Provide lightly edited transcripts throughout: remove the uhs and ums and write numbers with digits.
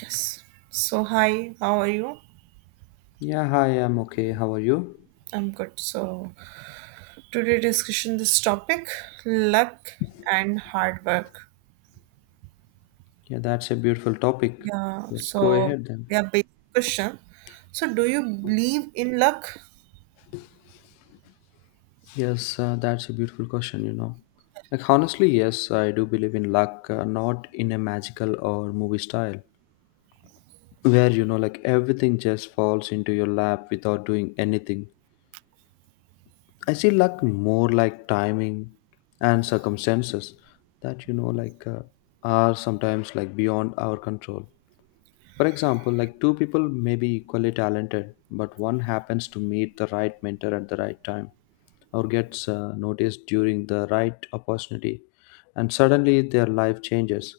Yes. So hi, how are you? Yeah, hi, I'm okay. How are you? I'm good. So today discussion this topic luck and hard work. Yeah, that's a beautiful topic. Yeah. Let's go So ahead then. yeah, basic question. So do you believe in luck? Yes, that's a beautiful question, you know. Like, honestly, yes, I do believe in luck, not in a magical or movie style, where, you know, like everything just falls into your lap without doing anything. I see luck more like timing and circumstances that, you know, are sometimes like beyond our control. For example, like two people may be equally talented, but one happens to meet the right mentor at the right time or gets noticed during the right opportunity, and suddenly their life changes.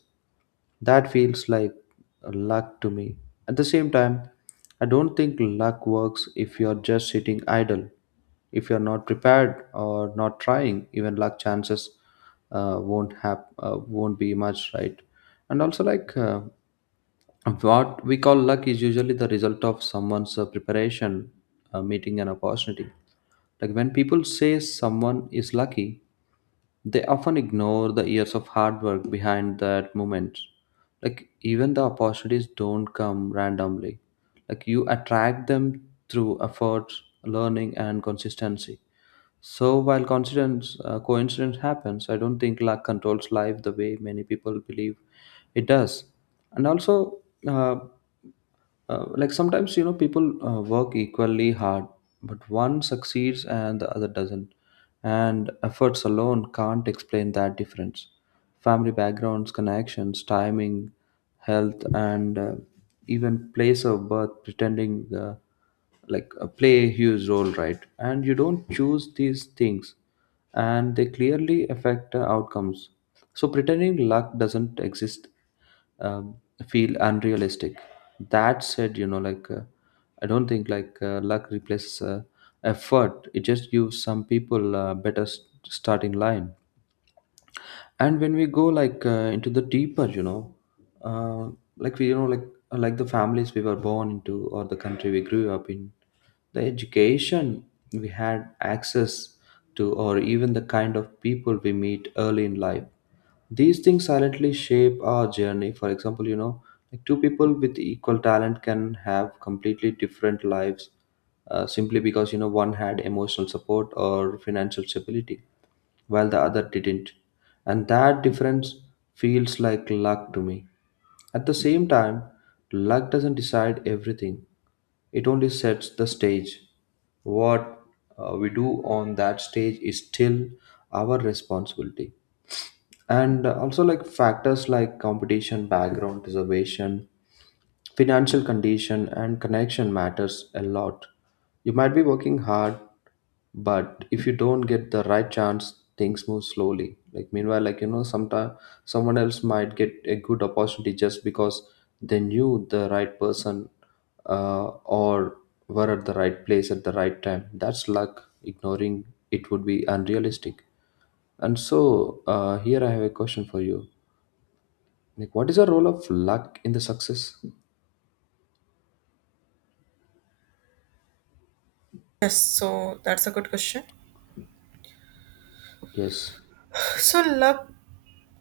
That feels like luck to me. At the same time, I don't think luck works if you're just sitting idle. If you're not prepared or not trying, even luck chances won't be much, right? And also, what we call luck is usually the result of someone's preparation, meeting an opportunity. Like when people say someone is lucky, they often ignore the years of hard work behind that moment. Like even the opportunities don't come randomly. Like you attract them through effort, learning, and consistency. So while coincidence happens, I don't think luck controls life the way many people believe it does. And also. Uh, like sometimes, you know, people work equally hard, but one succeeds and the other doesn't, and efforts alone can't explain that difference. Family backgrounds, connections, timing, health, and even place of birth pretending, play a huge role, right? And you don't choose these things, and they clearly affect outcomes. So pretending luck doesn't exist, um, feel unrealistic. That said, you know, I don't think luck replaces effort. It just gives some people a better s starting line. And when we go into the deeper, you know, uh, like we you know like the families we were born into, or the country we grew up in, the education we had access to, or even the kind of people we meet early in life, these things silently shape our journey. For example, you know, like two people with equal talent can have completely different lives, simply because, you know, one had emotional support or financial stability, while the other didn't. And that difference feels like luck to me. At the same time, luck doesn't decide everything, it only sets the stage. What we do on that stage is still our responsibility. And also, like factors like competition, background, reservation, financial condition, and connection matters a lot. You might be working hard, but if you don't get the right chance, things move slowly. Like meanwhile, like you know, sometime someone else might get a good opportunity just because they knew the right person, or were at the right place at the right time. That's luck. Ignoring it would be unrealistic. And so, here I have a question for you. Like, what is the role of luck in the success? Yes. So that's a good question. Yes. So luck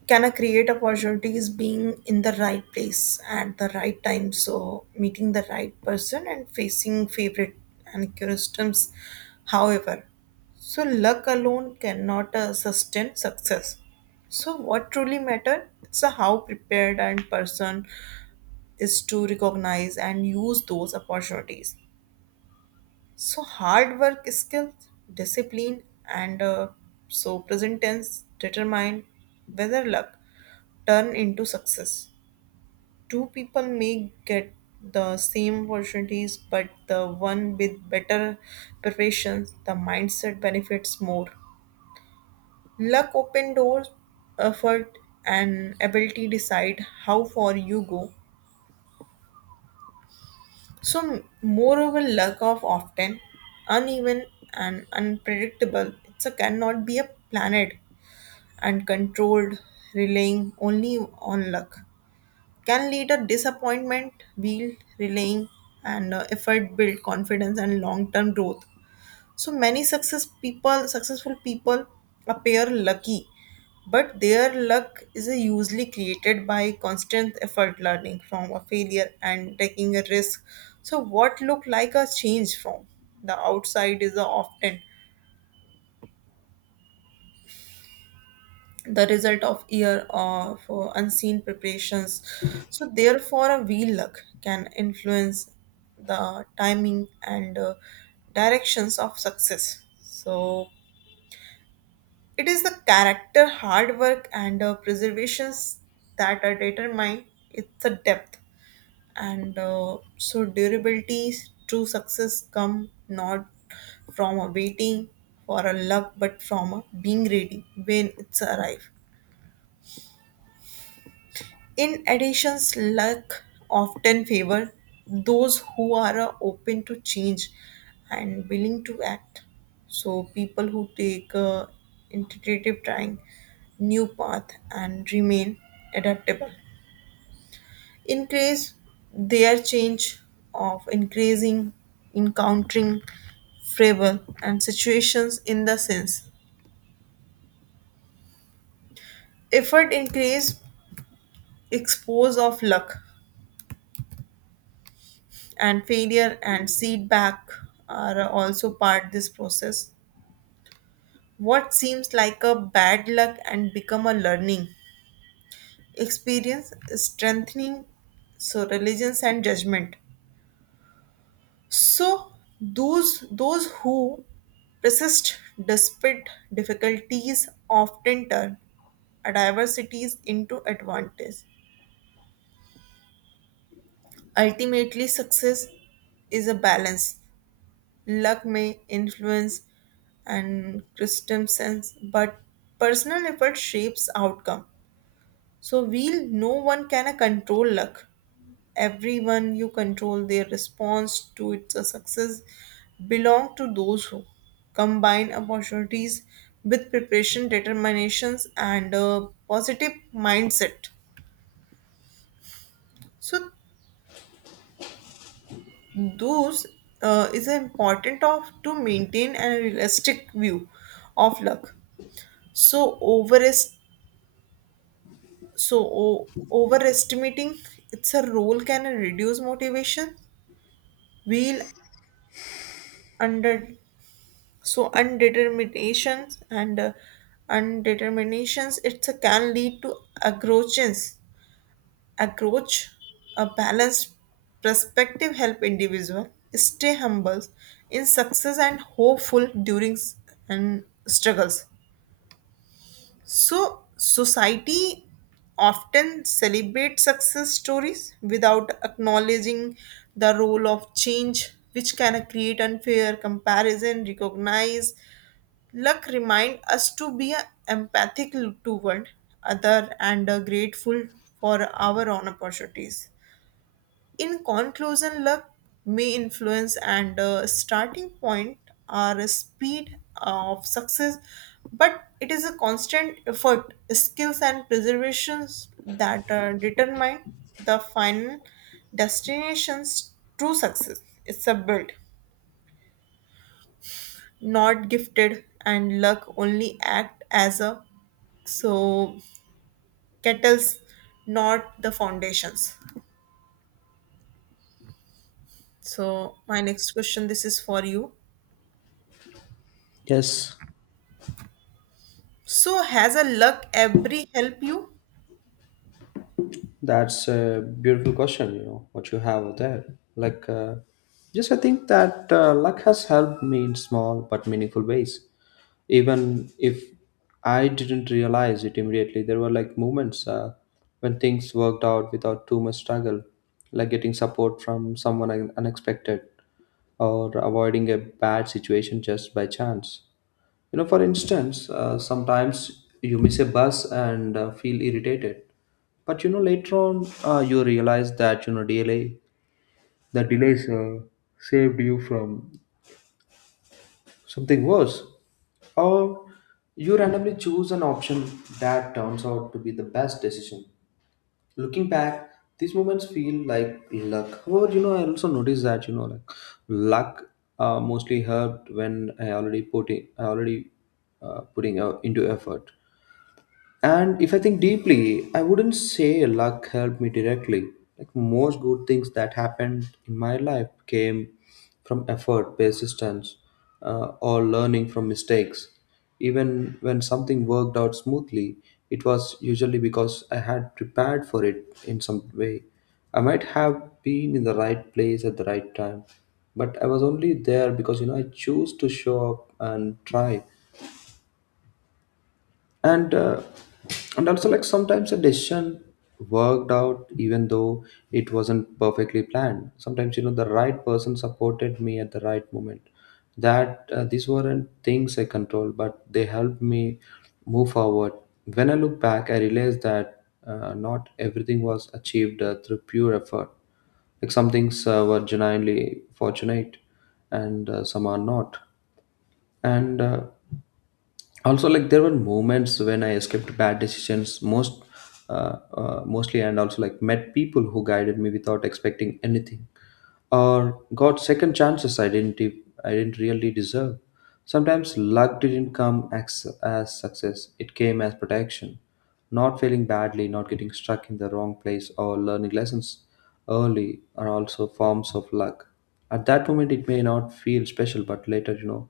can I create opportunities being in the right place at the right time? So meeting the right person and facing favorite and customs. However, so luck alone cannot sustain success. So what truly matters is how prepared and person is to recognize and use those opportunities. So hard work, skill, discipline, and so present tense determine whether luck turn into success. Two people may get the same opportunities, but the one with better preparation, the mindset benefits more. Luck open doors, effort, and ability decide how far you go. So, moreover, lack of often uneven and unpredictable. It a cannot be a planet and controlled, relying only on luck. Can lead a disappointment, wheel relying and effort build confidence and long term growth. So many successful people appear lucky, but their luck is usually created by constant effort, learning from a failure and taking a risk. So what look like a change from the outside is often the result of year of unseen preparations. So therefore, a wheel luck can influence the timing and directions of success. So it is the character, hard work, and preservations that determine its depth. And So, durability, true success come not from a waiting for a love, but from a being ready when it's arrive. In addition, luck often favor those who are open to change and willing to act. So people who take intuitive trying new path and remain adaptable increase their change of increasing encountering favor and situations in the sense effort increase expose of luck and failure and feedback are also part this process, what seems like a bad luck and become a learning experience strengthening so religions and judgment. So those who persist despite difficulties often turn adversities into advantage. Ultimately success is a balance. Luck may influence, and custom sense, but personal effort shapes outcome. So we'll no one can control luck. Everyone you control their response to its success belong to those who combine opportunities with preparation, determinations, and a positive mindset. So those is important of to maintain a realistic view of luck. So overestimating its a role can reduce motivation, we will under so undeterminations and undeterminations it's a, can lead to aggressions approach a balanced perspective help individual stay humble in success and hopeful during and struggles. So, society often celebrates success stories without acknowledging the role of change, which can create unfair comparison, recognize. Luck remind us to be empathic toward other and grateful for our own opportunities. In conclusion, luck may influence, and starting point are a speed of success, but it is a constant effort, skills, and preservations that determine the final destination's true success. It's a build, not gifted, and luck only act as a so kettles, not the foundations. So my next question, this is for you. Yes. So has a luck every help you? That's a beautiful question, you know, what you have there. Like, uh, just I think that luck has helped me in small but meaningful ways. Even if I didn't realize it immediately, there were like moments when things worked out without too much struggle, like getting support from someone unexpected, or avoiding a bad situation just by chance. You know, for instance, sometimes you miss a bus and feel irritated, but you know later on you realize that you know delay the delays saved you from something worse, or you randomly choose an option that turns out to be the best decision. Looking back, these moments feel like luck. However, you know, I also noticed that you know like luck mostly helped when I already putting out into effort. And if I think deeply, I wouldn't say luck helped me directly. Like most good things that happened in my life came from effort, persistence, or learning from mistakes. Even when something worked out smoothly, it was usually because I had prepared for it in some way. I might have been in the right place at the right time, but I was only there because you know I chose to show up and try. and uh, and also, like sometimes a decision worked out even though it wasn't perfectly planned. Sometimes, you know, the right person supported me at the right moment. That These weren't things I controlled, but they helped me move forward. When I look back, I realized that not everything was achieved through pure effort. Like some things were genuinely fortunate, and some are not. And Also, like there were moments when I escaped bad decisions, mostly, and also like met people who guided me without expecting anything, or got second chances I didn't really deserve. Sometimes luck didn't come as success, it came as protection. Not failing badly, not getting stuck in the wrong place, or learning lessons early are also forms of luck. At that moment it may not feel special, but later, you know,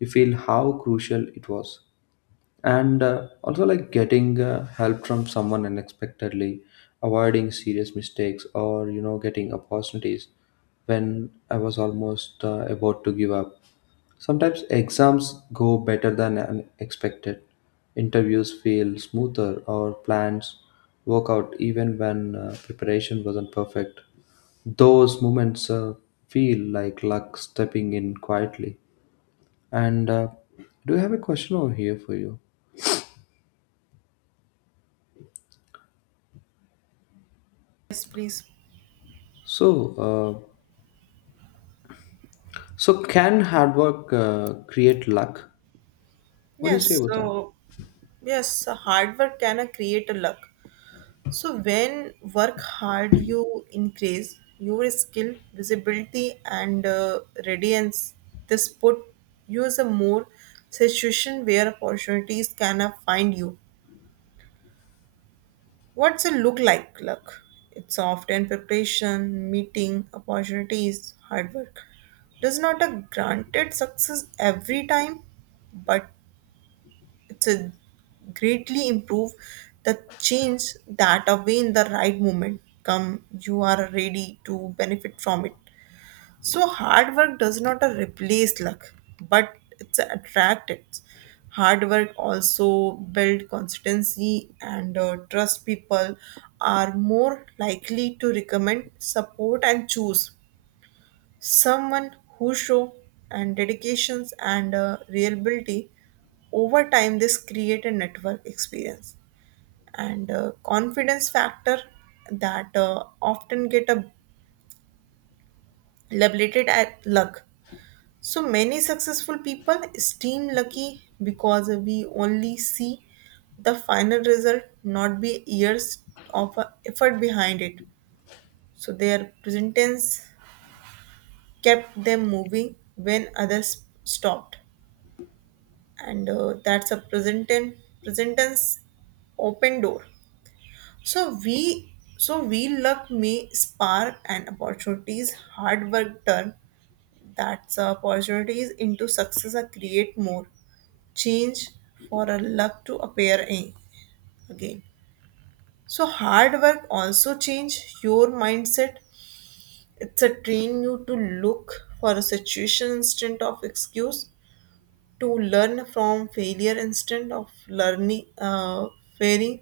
you feel how crucial it was. And Also, like getting help from someone unexpectedly, avoiding serious mistakes, or you know getting opportunities when I was almost about to give up. Sometimes exams go better than expected, interviews feel smoother, or plans work out even when preparation wasn't perfect. Those moments feel like luck stepping in quietly. And Do you have a question over here for you? Yes, please. So, so can hard work create luck? What do you say Yes, about that? so yes, so hard work can create a luck. So when work hard, you increase your skill, visibility, and radiance. This put you as a more situation where opportunities can find you. What's it look like? Look, it's often preparation, meeting, opportunities, hard work. Does not a granted success every time, but it's a greatly improve the change that away in the right moment come you are ready to benefit from it. So hard work does not replace luck, but it's attract it. Hard work also build consistency and trust. People are more likely to recommend, support, and choose someone who show and dedications and reliability. Over time, this create a network experience and confidence factor that often get labeled at luck. So many successful people seem lucky because we only see the final result, not be years of effort behind it. So their presence kept them moving when others stopped, and that's a presentance open door. So we luck may spark and opportunities hard work turn that's the opportunities into success are create more change for a luck to appear again. So hard work also change your mindset, it's a train you to look for a situation instead of excuse to learn from failure instead of learning failing.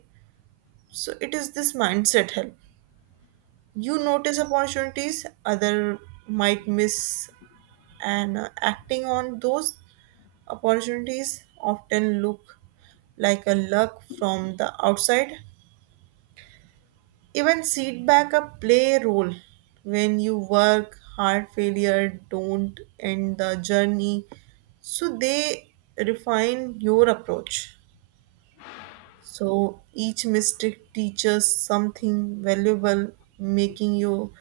So it is this mindset help you notice opportunities other might miss and acting on those. Opportunities often look like a luck from the outside. Even setback a play a role when you work hard. Failure don't end the journey, so they refine your approach. So each mistake teaches something valuable, making you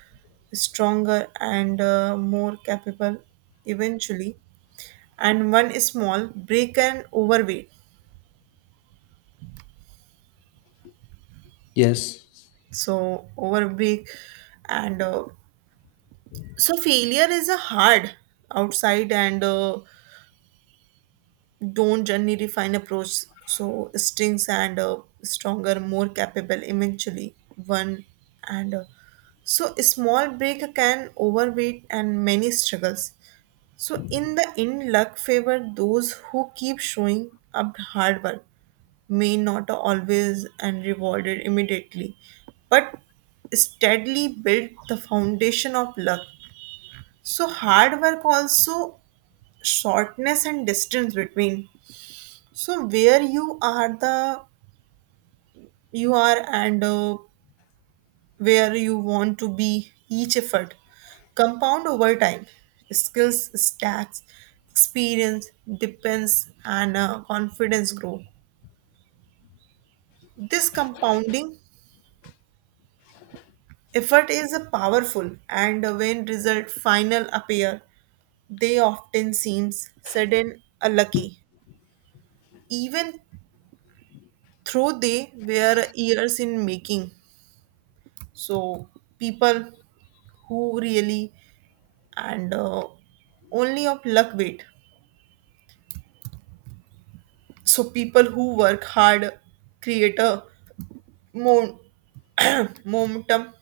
stronger and more capable eventually. And one small break can overweight Yes, so overbig and so failure is a hard outside and don't journey refine approach so strings and stronger more capable eventually one and so a small break can overweight and many struggles. So in the end luck favor those who keep showing up hard work may not always and rewarded immediately, but steadily build the foundation of luck. So hard work also shortness and distance between. So where you are the you are and where you want to be each effort compound over time skills stacks experience depends and confidence grow this compounding. Effort is a powerful, and when result final appear, they often seems sudden, unlucky, even though they were years in making. So people who really and only of luck wait. So people who work hard create a mo- momentum,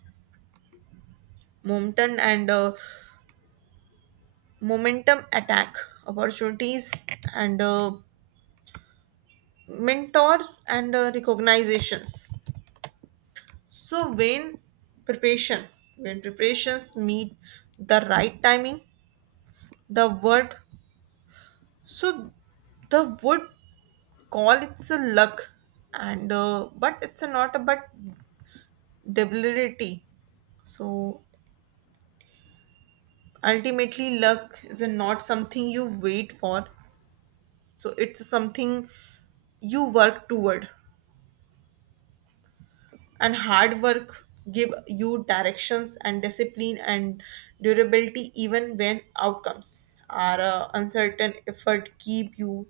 momentum and momentum attack opportunities and. Mentors and recognitions so preparation when preparations meet the right timing the word so the word call it's a luck and but it's a not about debility. So ultimately luck is a not something you wait for, so it's something you work toward, and hard work give you directions and discipline and durability even when outcomes are uncertain effort keep you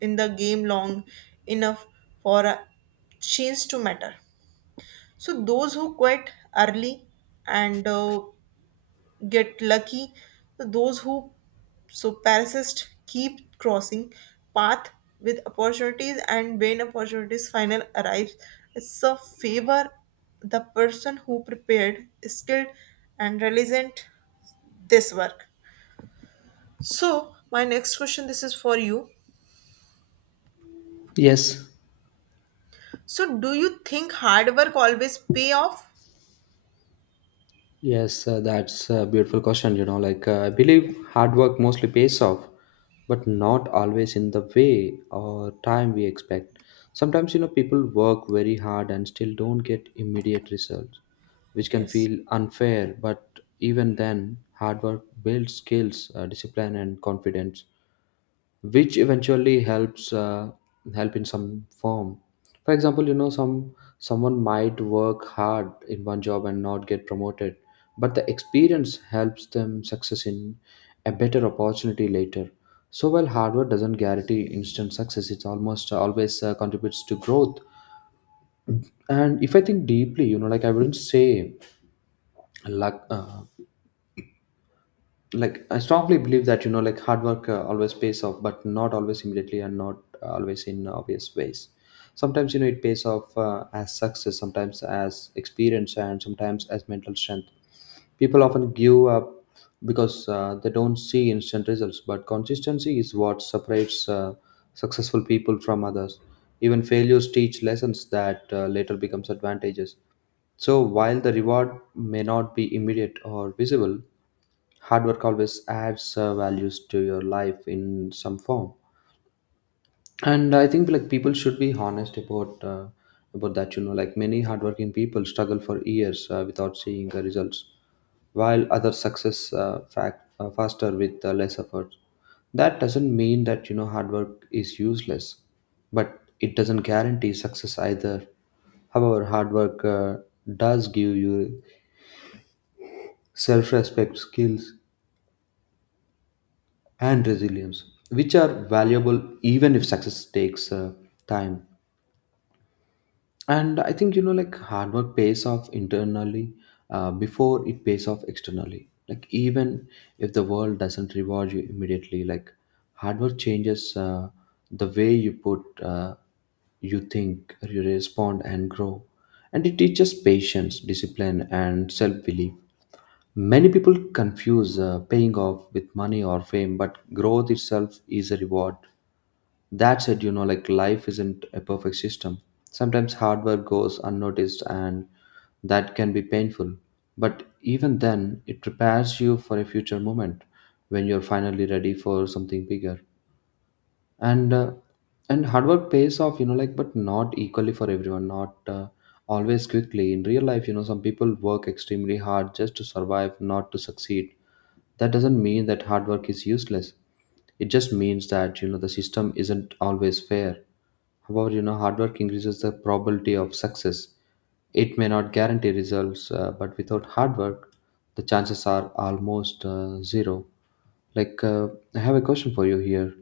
in the game long enough for a change to matter. So those who quit early and get lucky. Those who so persist keep crossing path with opportunities and when opportunities final arrives, it's a favor the person who prepared, skilled and resilient this work. So my next question this is for you. yes, So do you think hard work always pay off? yes. That's a beautiful question. You know, I believe Yes. hard work mostly pays off, but not always in the way or time we expect. Sometimes, you know, people work very hard and still don't get immediate results, which can Yes. feel unfair. But even then, hard work builds skills, discipline, and confidence, which eventually helps help in some form. For example, you know, someone might work hard in one job and not get promoted, but the experience helps them success in a better opportunity later. So while hard work doesn't guarantee instant success, it almost always contributes to growth. And if I think deeply, you know, like I wouldn't say luck, like I strongly believe that you know like hard work always pays off, but not always immediately and not always in obvious ways. Sometimes, you know, it pays off as success, sometimes as experience, and sometimes as mental strength. People often give up because they don't see instant results, but consistency is what separates successful people from others. Even failures teach lessons that later becomes advantages. So while the reward may not be immediate or visible, hard work always adds values to your life in some form. And I think, like, people should be honest about that, you know, like many hardworking people struggle for years without seeing the results, while others success faster with less effort. That doesn't mean that you know hard work is useless, but it doesn't guarantee success either. However, hard work does give you self-respect, skills, and resilience, which are valuable even if success takes time. And I think, you know, like hard work pays off internally before it pays off externally. Like even if the world doesn't reward you immediately, like hard work changes the way you you think, you respond, and grow. And it teaches patience, discipline, and self belief. Many people confuse paying off with money or fame, but growth itself is a reward. That said, you know, like life isn't a perfect system. Sometimes hard work goes unnoticed, and that can be painful. But even then, it prepares you for a future moment when you're finally ready for something bigger. And uh, and hard work pays off, you know, like but not equally for everyone, not always quickly. In real life, you know, some people work extremely hard just to survive, not to succeed. That doesn't mean that hard work is useless. It just means that you know the system isn't always fair. However, you know, hard work increases the probability of success. It may not guarantee results, but without hard work, the chances are almost zero. Like, I have a question for you here.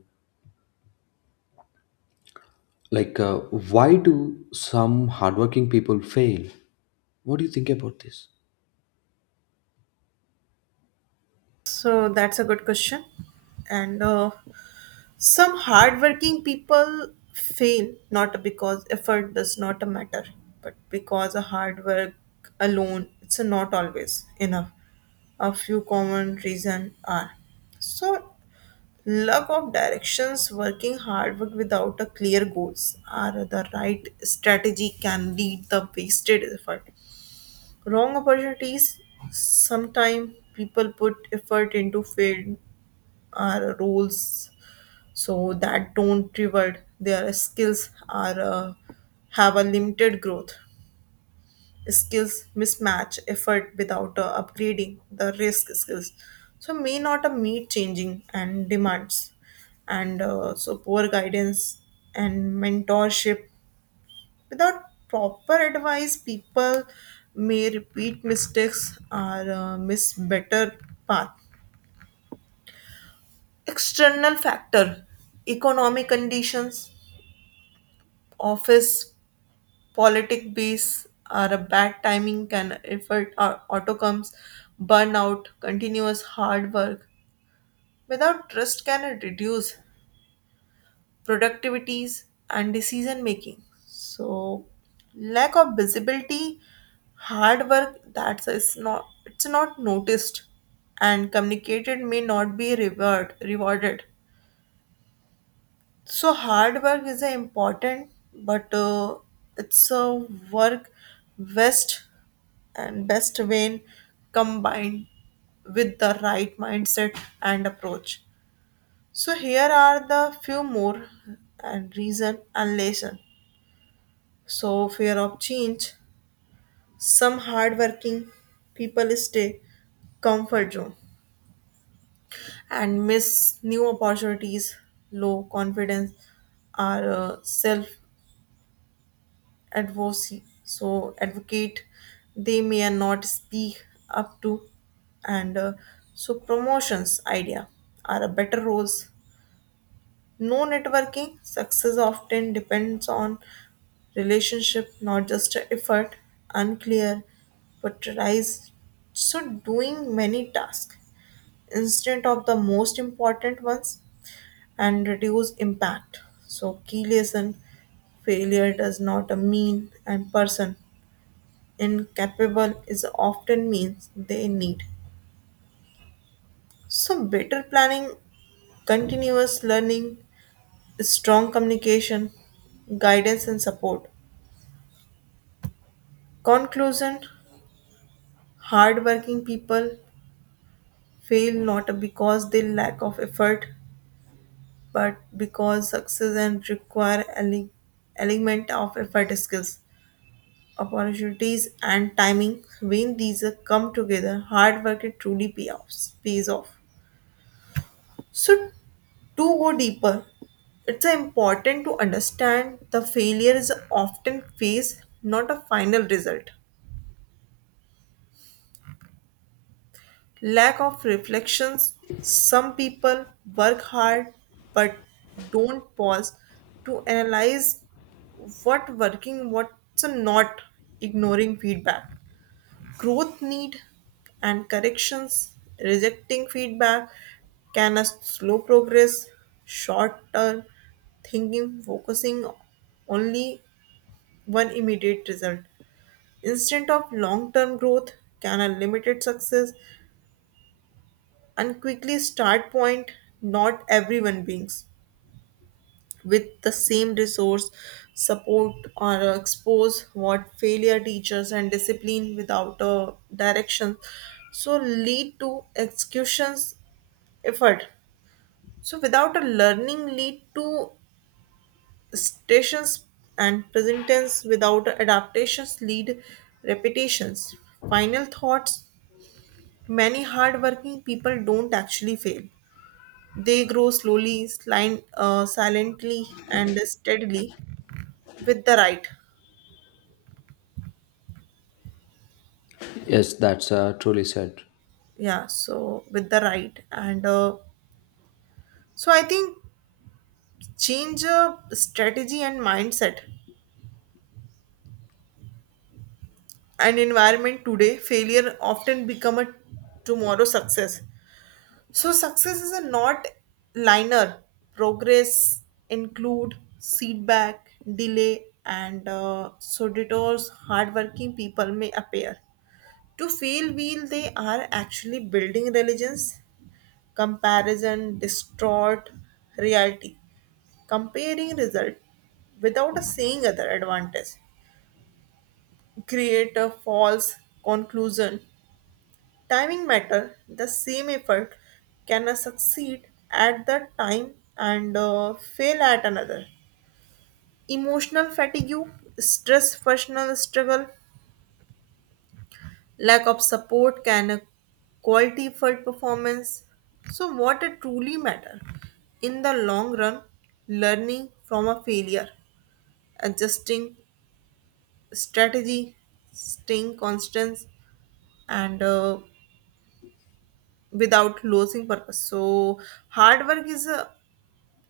Like, why do some hardworking people fail? What do you think about this? So that's a good question. And Some hardworking people fail not because effort does not matter, but because a hard work alone it's not always enough. A few common reasons are so lack of directions, working hard work without a clear goals or the right strategy can lead the wasted effort wrong opportunities. Sometimes people put effort into field or roles so that don't reward their skills or have a limited growth skills mismatch effort without upgrading the risk skills so may not meet changing and demands and so poor guidance and mentorship. Without proper advice, people may repeat mistakes or miss better path. External factor, economic conditions, office, politic base, or a bad timing can affect our outcomes, burnout, continuous hard work. Without trust can reduce productivities and decision making. So lack of visibility hard work that's is not it's not noticed and communicated may not be rewarded. So hard work is a important but it's a work best best when combined with the right mindset and approach. So here are the few more and reason and lesson. So fear of change. Some hardworking people stay comfort zone and miss new opportunities. Low confidence are self advocacy. So advocate they may not speak up to and so promotions idea are a better roles. No networking success often depends on relationship, not just a effort, unclear, prioritized. So doing many tasks instead of the most important ones and reduce impact. So key lesson, failure does not mean and person incapable is often means they need. So better planning, continuous learning, strong communication, guidance and support. Conclusion. Hardworking people fail not because they lack of effort but because success and require element of effort skills opportunities and timing when these are come together hard work it truly pays off. So to go deeper, it's important to understand the failure is often phase not a final result. Lack of reflections. Some people work hard but don't pause to analyze what working, what's not, ignoring feedback. Growth need and corrections, rejecting feedback can a slow progress, short term thinking, focusing only one immediate result. Instead of long term growth can a limited success and quickly start point. Not everyone beings with the same resource support or expose what failure teachers and discipline without a direction, so lead to executions effort so without a learning lead to stations and present tense without adaptations lead repetitions. Final thoughts, many hardworking people don't actually fail. They grow slowly, silently, and steadily with the right. Yes, that's truly said. Yeah, so with the right. And So I think change strategy and mindset and environment today, failure often become a tomorrow success. So success is a not liner. Progress include feedback, delay, and so detours hardworking people may appear, to feel wheel they are actually building religions comparison distort reality comparing result without a seeing other advantage create a false conclusion. Timing matter, the same effort can succeed at the time and fail at another. Emotional fatigue, stress, personal struggle, lack of support can quality for performance. So what it truly matter in the long run, learning from a failure, adjusting strategy, staying constant, and without losing purpose. So hard work is a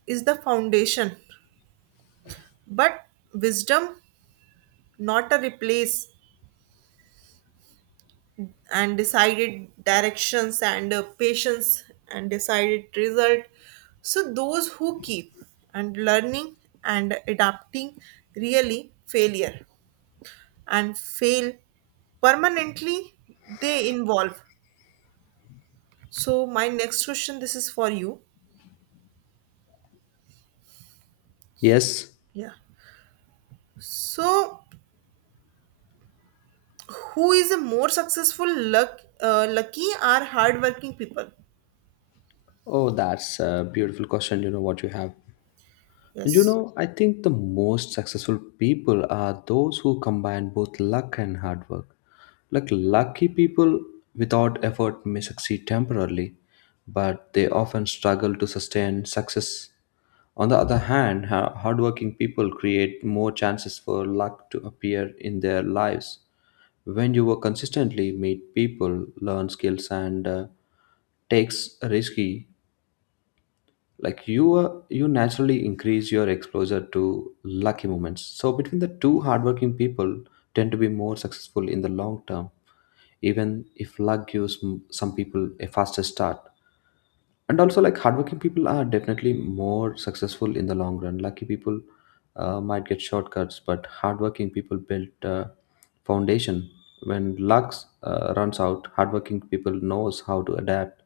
is the foundation, but wisdom not a replace and decided directions and patience and decided result. So those who keep and learning and adapting really failure and fail permanently they involve. So my next question this is for you. Yes. Yeah, so who is a more successful luck, lucky or hardworking people? Oh, that's a beautiful question. You know what you have. And you Yes, know, I think the most successful people are those who combine both luck and hard work. Like lucky people without effort may succeed temporarily, but they often struggle to sustain success. On the other hand, hardworking people create more chances for luck to appear in their lives. When you work consistently, meet people, learn skills, and takes risky, like you you naturally increase your exposure to lucky moments. So between the two, hardworking people tend to be more successful in the long term, even if luck gives some people a faster start. And also, like hardworking people are definitely more successful in the long run. Lucky people might get shortcuts, but hardworking people build foundation. When luck runs out, hardworking people knows how to adapt,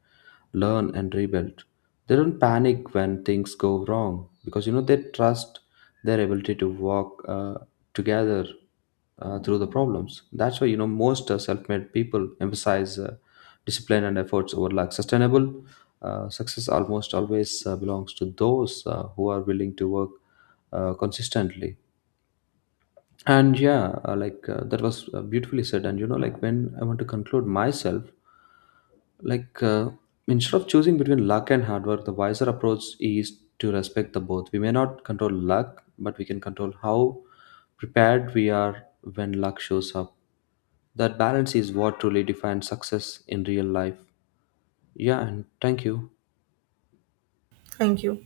learn, and rebuild. They don't panic when things go wrong, because you know they trust their ability to walk together through the problems. That's why, you know, most self-made people emphasize discipline and efforts over luck. Sustainable success almost always belongs to those who are willing to work consistently. And yeah, that was beautifully said. And you know, like when I want to conclude myself, like, instead of choosing between luck and hard work, the wiser approach is to respect the both. We may not control luck, but we can control how prepared we are when luck shows up. That balance is what truly defines success in real life. Yeah, and thank you. thank you.